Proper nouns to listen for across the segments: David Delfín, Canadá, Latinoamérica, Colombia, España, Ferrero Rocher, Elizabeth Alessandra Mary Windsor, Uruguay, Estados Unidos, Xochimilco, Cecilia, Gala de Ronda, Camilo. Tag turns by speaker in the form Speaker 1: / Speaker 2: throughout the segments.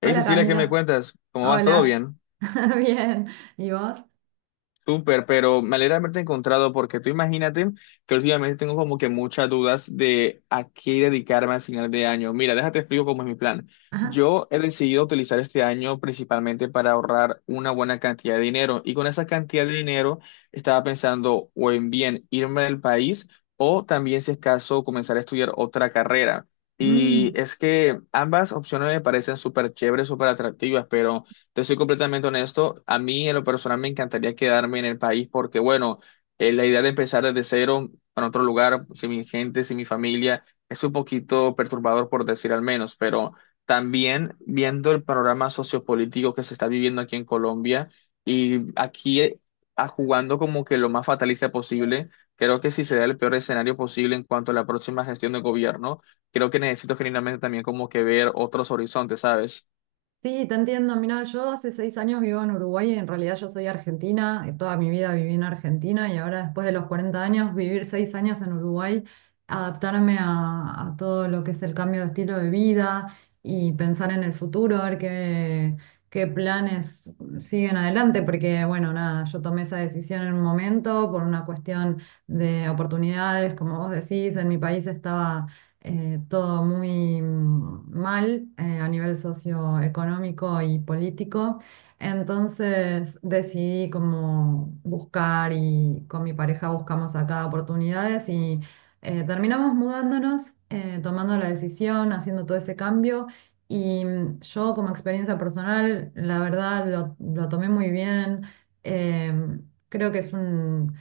Speaker 1: Hey
Speaker 2: Hola
Speaker 1: Cecilia, ¿qué me
Speaker 2: Camilo,
Speaker 1: cuentas? ¿Cómo vas? ¿Todo
Speaker 2: hola,
Speaker 1: bien?
Speaker 2: bien, ¿y vos?
Speaker 1: Súper, pero me alegra haberte encontrado porque tú imagínate que últimamente tengo como que muchas dudas de a qué dedicarme al final de año. Mira, déjate explico cómo es mi plan.
Speaker 2: Ajá.
Speaker 1: Yo he decidido utilizar este año principalmente para ahorrar una buena cantidad de dinero y con esa cantidad de dinero estaba pensando o en bien irme del país o también si es caso comenzar a estudiar otra carrera. Y
Speaker 2: Mm.
Speaker 1: es que ambas opciones me parecen súper chéveres, súper atractivas, pero... Te soy completamente honesto, a mí en lo personal me encantaría quedarme en el país porque, bueno, la idea de empezar desde cero en otro lugar, sin mi gente, sin mi familia, es un poquito perturbador por decir al menos, pero también viendo el panorama sociopolítico que se está viviendo aquí en Colombia y aquí jugando como que lo más fatalista posible, creo que si se da el peor escenario posible en cuanto a la próxima gestión de gobierno, creo que necesito genuinamente también como que ver otros horizontes, ¿sabes?
Speaker 2: Sí, te entiendo. Mira, yo hace 6 años vivo en Uruguay y en realidad yo soy argentina. Toda mi vida viví en Argentina y ahora después de los 40 años, vivir 6 años en Uruguay, adaptarme a todo lo que es el cambio de estilo de vida y pensar en el futuro, a ver qué planes siguen adelante, porque bueno, nada, yo tomé esa decisión en un momento por una cuestión de oportunidades, como vos decís. En mi país estaba todo muy mal a nivel socioeconómico y político. Entonces decidí como buscar y con mi pareja buscamos acá oportunidades y terminamos mudándonos, tomando la decisión, haciendo todo ese cambio. Y yo como experiencia personal, la verdad lo tomé muy bien. Em, Creo que es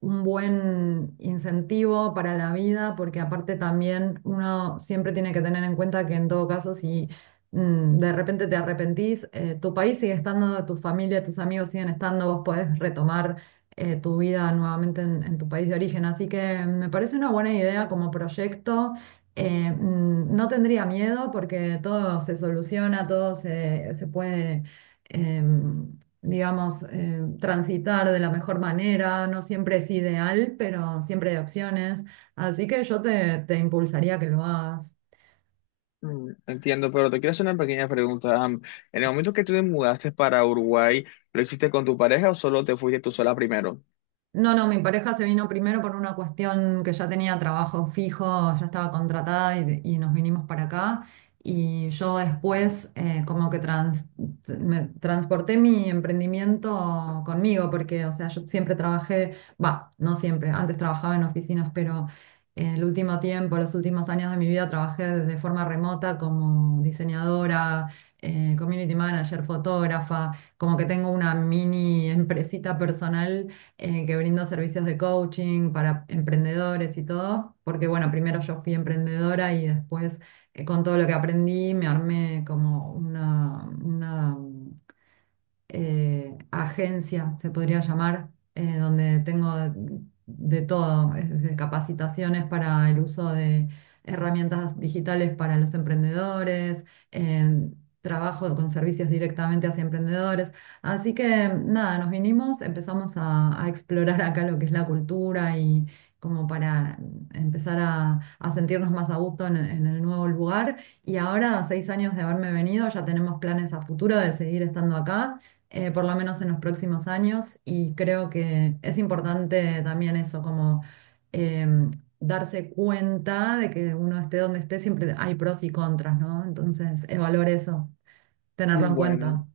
Speaker 2: un buen incentivo para la vida, porque aparte también uno siempre tiene que tener en cuenta que en todo caso, si de repente te arrepentís, tu país sigue estando, tu familia, tus amigos siguen estando, vos podés retomar tu vida nuevamente en tu país de origen. Así que me parece una buena idea como proyecto. No tendría miedo porque todo se soluciona, todo se puede em, digamos, transitar de la mejor manera. No siempre es ideal, pero siempre hay opciones. Así que yo te impulsaría a que lo hagas.
Speaker 1: Mm, entiendo, pero te quiero hacer una pequeña pregunta. En el momento que tú te mudaste para Uruguay, ¿lo hiciste con tu pareja o solo te fuiste tú sola primero?
Speaker 2: No, no, mi pareja se vino primero por una cuestión que ya tenía trabajo fijo, ya estaba contratada y nos vinimos para acá. Y yo después como que me transporté mi emprendimiento conmigo, porque, o sea, yo siempre trabajé, va, no siempre, antes trabajaba en oficinas, pero el último tiempo, los últimos años de mi vida trabajé de forma remota como diseñadora, community manager, fotógrafa, como que tengo una mini empresita personal que brindo servicios de coaching para emprendedores y todo, porque bueno, primero yo fui emprendedora y después con todo lo que aprendí me armé como una agencia, se podría llamar, donde tengo de todo, desde capacitaciones para el uso de herramientas digitales para los emprendedores, eh, trabajo con servicios directamente hacia emprendedores. Así que nada, nos vinimos, empezamos a explorar acá lo que es la cultura y como para empezar a sentirnos más a gusto en el nuevo lugar. Y ahora, a 6 años de haberme venido, ya tenemos planes a futuro de seguir estando acá por lo menos en los próximos años, y creo que es importante también eso, como em, darse cuenta de que uno esté donde esté, siempre hay pros y contras, ¿no? Entonces, evaluar eso, tenerlo en
Speaker 1: Bueno.
Speaker 2: cuenta.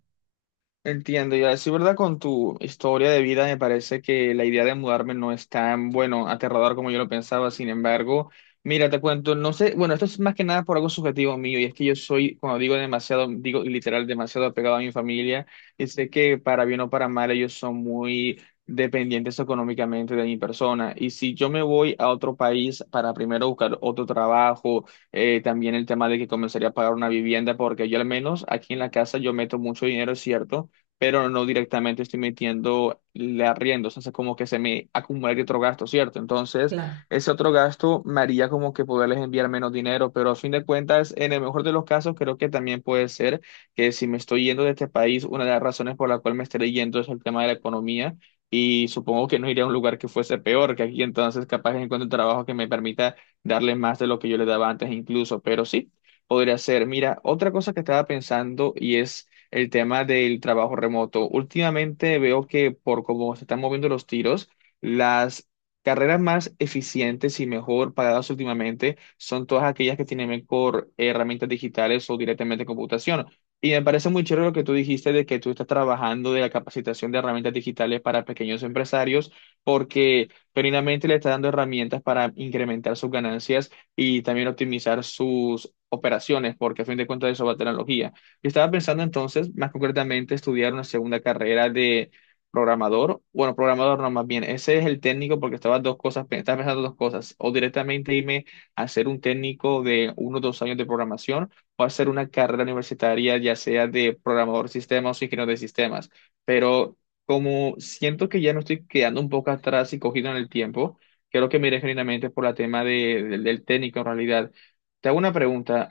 Speaker 1: Entiendo, y así, ¿verdad? Con tu historia de vida, me parece que la idea de mudarme no es tan, bueno, aterrador como yo lo pensaba. Sin embargo, mira, te cuento, no sé, bueno, esto es más que nada por algo subjetivo mío, y es que yo soy, cuando digo demasiado, digo literal, demasiado apegado a mi familia, y sé que para bien o para mal, ellos son muy dependientes económicamente de mi persona. Y si yo me voy a otro país para primero buscar otro trabajo, también el tema de que comenzaría a pagar una vivienda, porque yo al menos aquí en la casa yo meto mucho dinero, es cierto, pero no directamente estoy metiendo el arriendo, o sea, hace como que se me acumularía otro gasto, ¿cierto? Entonces,
Speaker 2: Claro.
Speaker 1: ese otro gasto me haría como que poderles enviar menos dinero, pero a fin de cuentas, en el mejor de los casos, creo que también puede ser que si me estoy yendo de este país, una de las razones por la cual me estaré yendo es el tema de la economía. Y supongo que no iría a un lugar que fuese peor que aquí, entonces capaz encuentro un trabajo que me permita darle más de lo que yo le daba antes incluso, pero sí, podría ser. Mira, otra cosa que estaba pensando y es el tema del trabajo remoto. Últimamente veo que por cómo se están moviendo los tiros, las carreras más eficientes y mejor pagadas últimamente son todas aquellas que tienen mejor herramientas digitales o directamente computación. Y me parece muy chévere lo que tú dijiste de que tú estás trabajando de la capacitación de herramientas digitales para pequeños empresarios, porque genuinamente le está dando herramientas para incrementar sus ganancias y también optimizar sus operaciones, porque a fin de cuentas eso va a tener tecnología. Yo estaba pensando entonces, más concretamente, estudiar una segunda carrera de programador. Bueno, programador no, más bien, ese es el técnico porque estaba dos cosas, estaba pensando dos cosas. O directamente irme a ser un técnico de uno o dos años de programación o hacer una carrera universitaria, ya sea de programador de sistemas o ingeniero de sistemas. Pero como siento que ya me estoy quedando un poco atrás y cogido en el tiempo, creo que me iré genuinamente por la tema del técnico en realidad. Te hago una pregunta.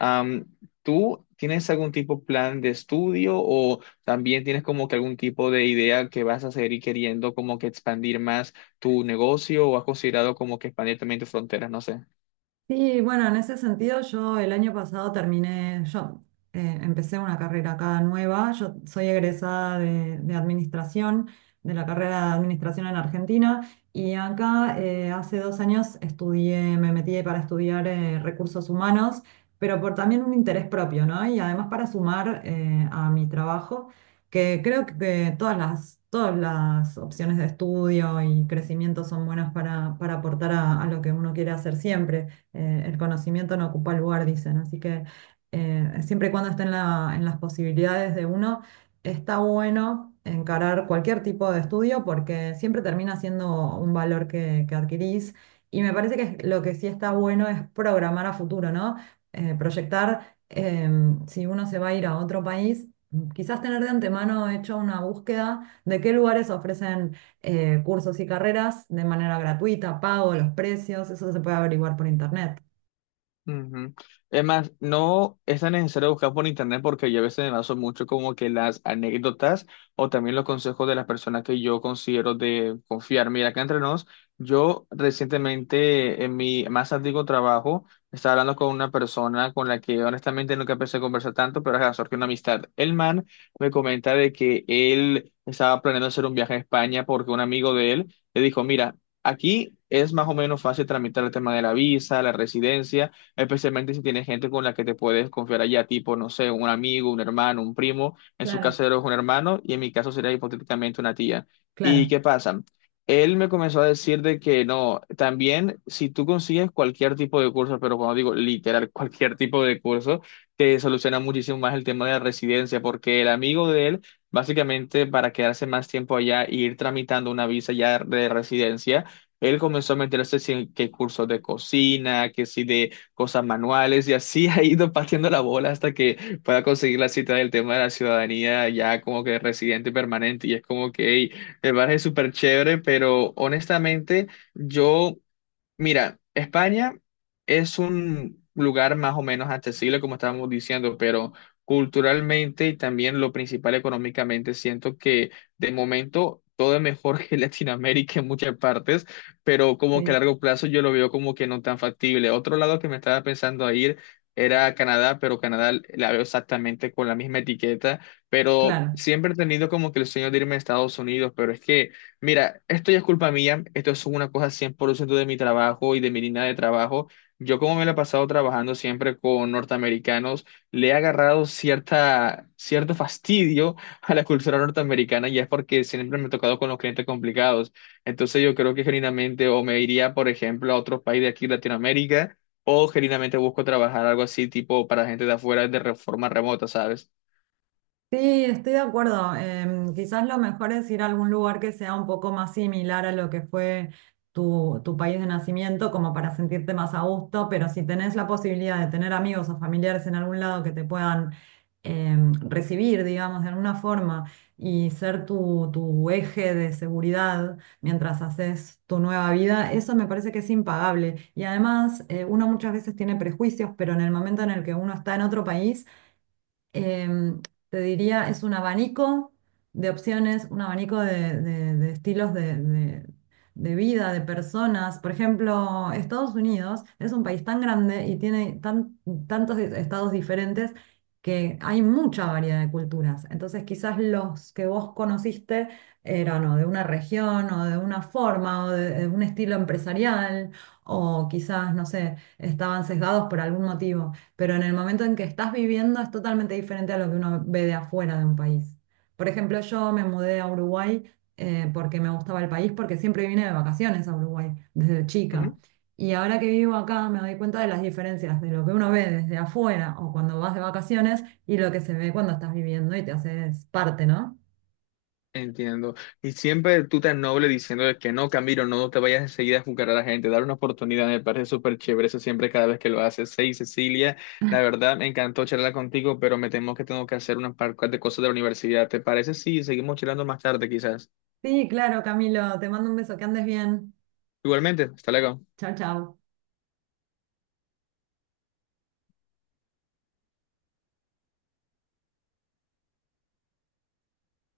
Speaker 1: ¿Tú tienes algún tipo de plan de estudio o también tienes como que algún tipo de idea que vas a seguir queriendo como que expandir más tu negocio o has considerado como que expandir también tus fronteras? No sé.
Speaker 2: Sí, bueno, en ese sentido yo el año pasado terminé, yo empecé una carrera acá nueva. Yo soy egresada de administración, de la carrera de administración en Argentina, y acá hace 2 años estudié, me metí para estudiar recursos humanos, pero por también un interés propio, ¿no? Y además para sumar a mi trabajo, que creo que todas todas las opciones de estudio y crecimiento son buenas para aportar a lo que uno quiere hacer siempre. El conocimiento no ocupa lugar, dicen. Así que siempre y cuando esté en las posibilidades de uno, está bueno encarar cualquier tipo de estudio porque siempre termina siendo un valor que adquirís. Y me parece que lo que sí está bueno es programar a futuro, ¿no? Proyectar si uno se va a ir a otro país, quizás tener de antemano hecho una búsqueda de qué lugares ofrecen cursos y carreras de manera gratuita, pago, los precios. Eso se puede averiguar por internet.
Speaker 1: Ujú. Es más, no es tan necesario buscar por internet porque yo a veces me baso mucho como que las anécdotas o también los consejos de las personas que yo considero de confiar. Mira, acá entre nos, yo recientemente en mi más antiguo trabajo estaba hablando con una persona con la que honestamente nunca pensé conversar tanto, pero ajá, surgió una amistad. El man me comenta de que él estaba planeando hacer un viaje a España porque un amigo de él le dijo, mira, aquí es más o menos fácil tramitar el tema de la visa, la residencia especialmente si tienes gente con la que te puedes confiar allá, tipo, no sé, un amigo, un hermano, un primo, en su
Speaker 2: Claro,
Speaker 1: caso es un hermano y en mi caso sería hipotéticamente una tía. ¿Y
Speaker 2: claro,
Speaker 1: qué pasa? Él me comenzó a decir de que no, también si tú consigues cualquier tipo de curso, pero cuando digo literal cualquier tipo de curso, te soluciona muchísimo más el tema de la residencia, porque el amigo de él, básicamente para quedarse más tiempo allá e ir tramitando una visa ya de residencia, él comenzó a meterse si en que cursos de cocina, que si de cosas manuales y así ha ido pateando la bola hasta que pueda conseguir la cita del tema de la ciudadanía ya como que residente permanente y es como que hey, me parece súper chévere, pero honestamente yo... Mira, España es un lugar más o menos accesible, como estábamos diciendo, pero culturalmente y también lo principal económicamente, siento que de momento todo es mejor que Latinoamérica en muchas partes, pero como que a
Speaker 2: sí,
Speaker 1: largo plazo yo lo veo como que no tan factible. Otro lado que me estaba pensando a ir era a Canadá, pero Canadá la veo exactamente con la misma etiqueta, pero
Speaker 2: claro.
Speaker 1: siempre he tenido como que el sueño de irme a Estados Unidos, pero es que... Mira, esto ya es culpa mía, esto es una cosa 100% de mi trabajo y de mi línea de trabajo. Yo como me la he pasado trabajando siempre con norteamericanos, le he agarrado cierta, cierto fastidio a la cultura norteamericana y es porque siempre me he tocado con los clientes complicados. Entonces yo creo que genuinamente o me iría, por ejemplo, a otro país de aquí, Latinoamérica, o genuinamente busco trabajar algo así tipo para gente de afuera de forma remota, ¿sabes?
Speaker 2: Sí, estoy de acuerdo. Quizás lo mejor es ir a algún lugar que sea un poco más similar a lo que fue tu país de nacimiento, como para sentirte más a gusto, pero si tenés la posibilidad de tener amigos o familiares en algún lado que te puedan recibir, digamos, de alguna forma y ser tu eje de seguridad mientras haces tu nueva vida. Eso me parece que es impagable. Y además, uno muchas veces tiene prejuicios, pero en el momento en el que uno está en otro país, em, te diría, es un abanico de opciones, un abanico de estilos de vida, de personas. Por ejemplo, Estados Unidos es un país tan grande y tiene tantos estados diferentes que hay mucha variedad de culturas. Entonces, quizás los que vos conociste eran o de una región o de una forma de un estilo empresarial o quizás, no sé, estaban sesgados por algún motivo, pero en el momento en que estás viviendo es totalmente diferente a lo que uno ve de afuera de un país. Por ejemplo, yo me mudé a Uruguay porque me gustaba el país, porque siempre vine de vacaciones a Uruguay desde chica. Y ahora que vivo acá me doy cuenta de las diferencias de lo que uno ve desde afuera o cuando vas de vacaciones y lo que se ve cuando estás viviendo y te haces parte, ¿no?
Speaker 1: Entiendo. Y siempre tú tan noble diciendo de que no, Camilo, no te vayas enseguida a juzgar a la gente, dar una oportunidad, me parece súper chévere eso siempre cada vez que lo haces. Sí, Cecilia, la verdad me encantó charlar contigo, pero me temo que tengo que hacer unas par de cosas de la universidad. ¿Te parece? Sí, seguimos charlando más tarde quizás.
Speaker 2: Sí, claro, Camilo, te mando un beso, que andes bien.
Speaker 1: Igualmente, hasta luego.
Speaker 2: Chao, chao.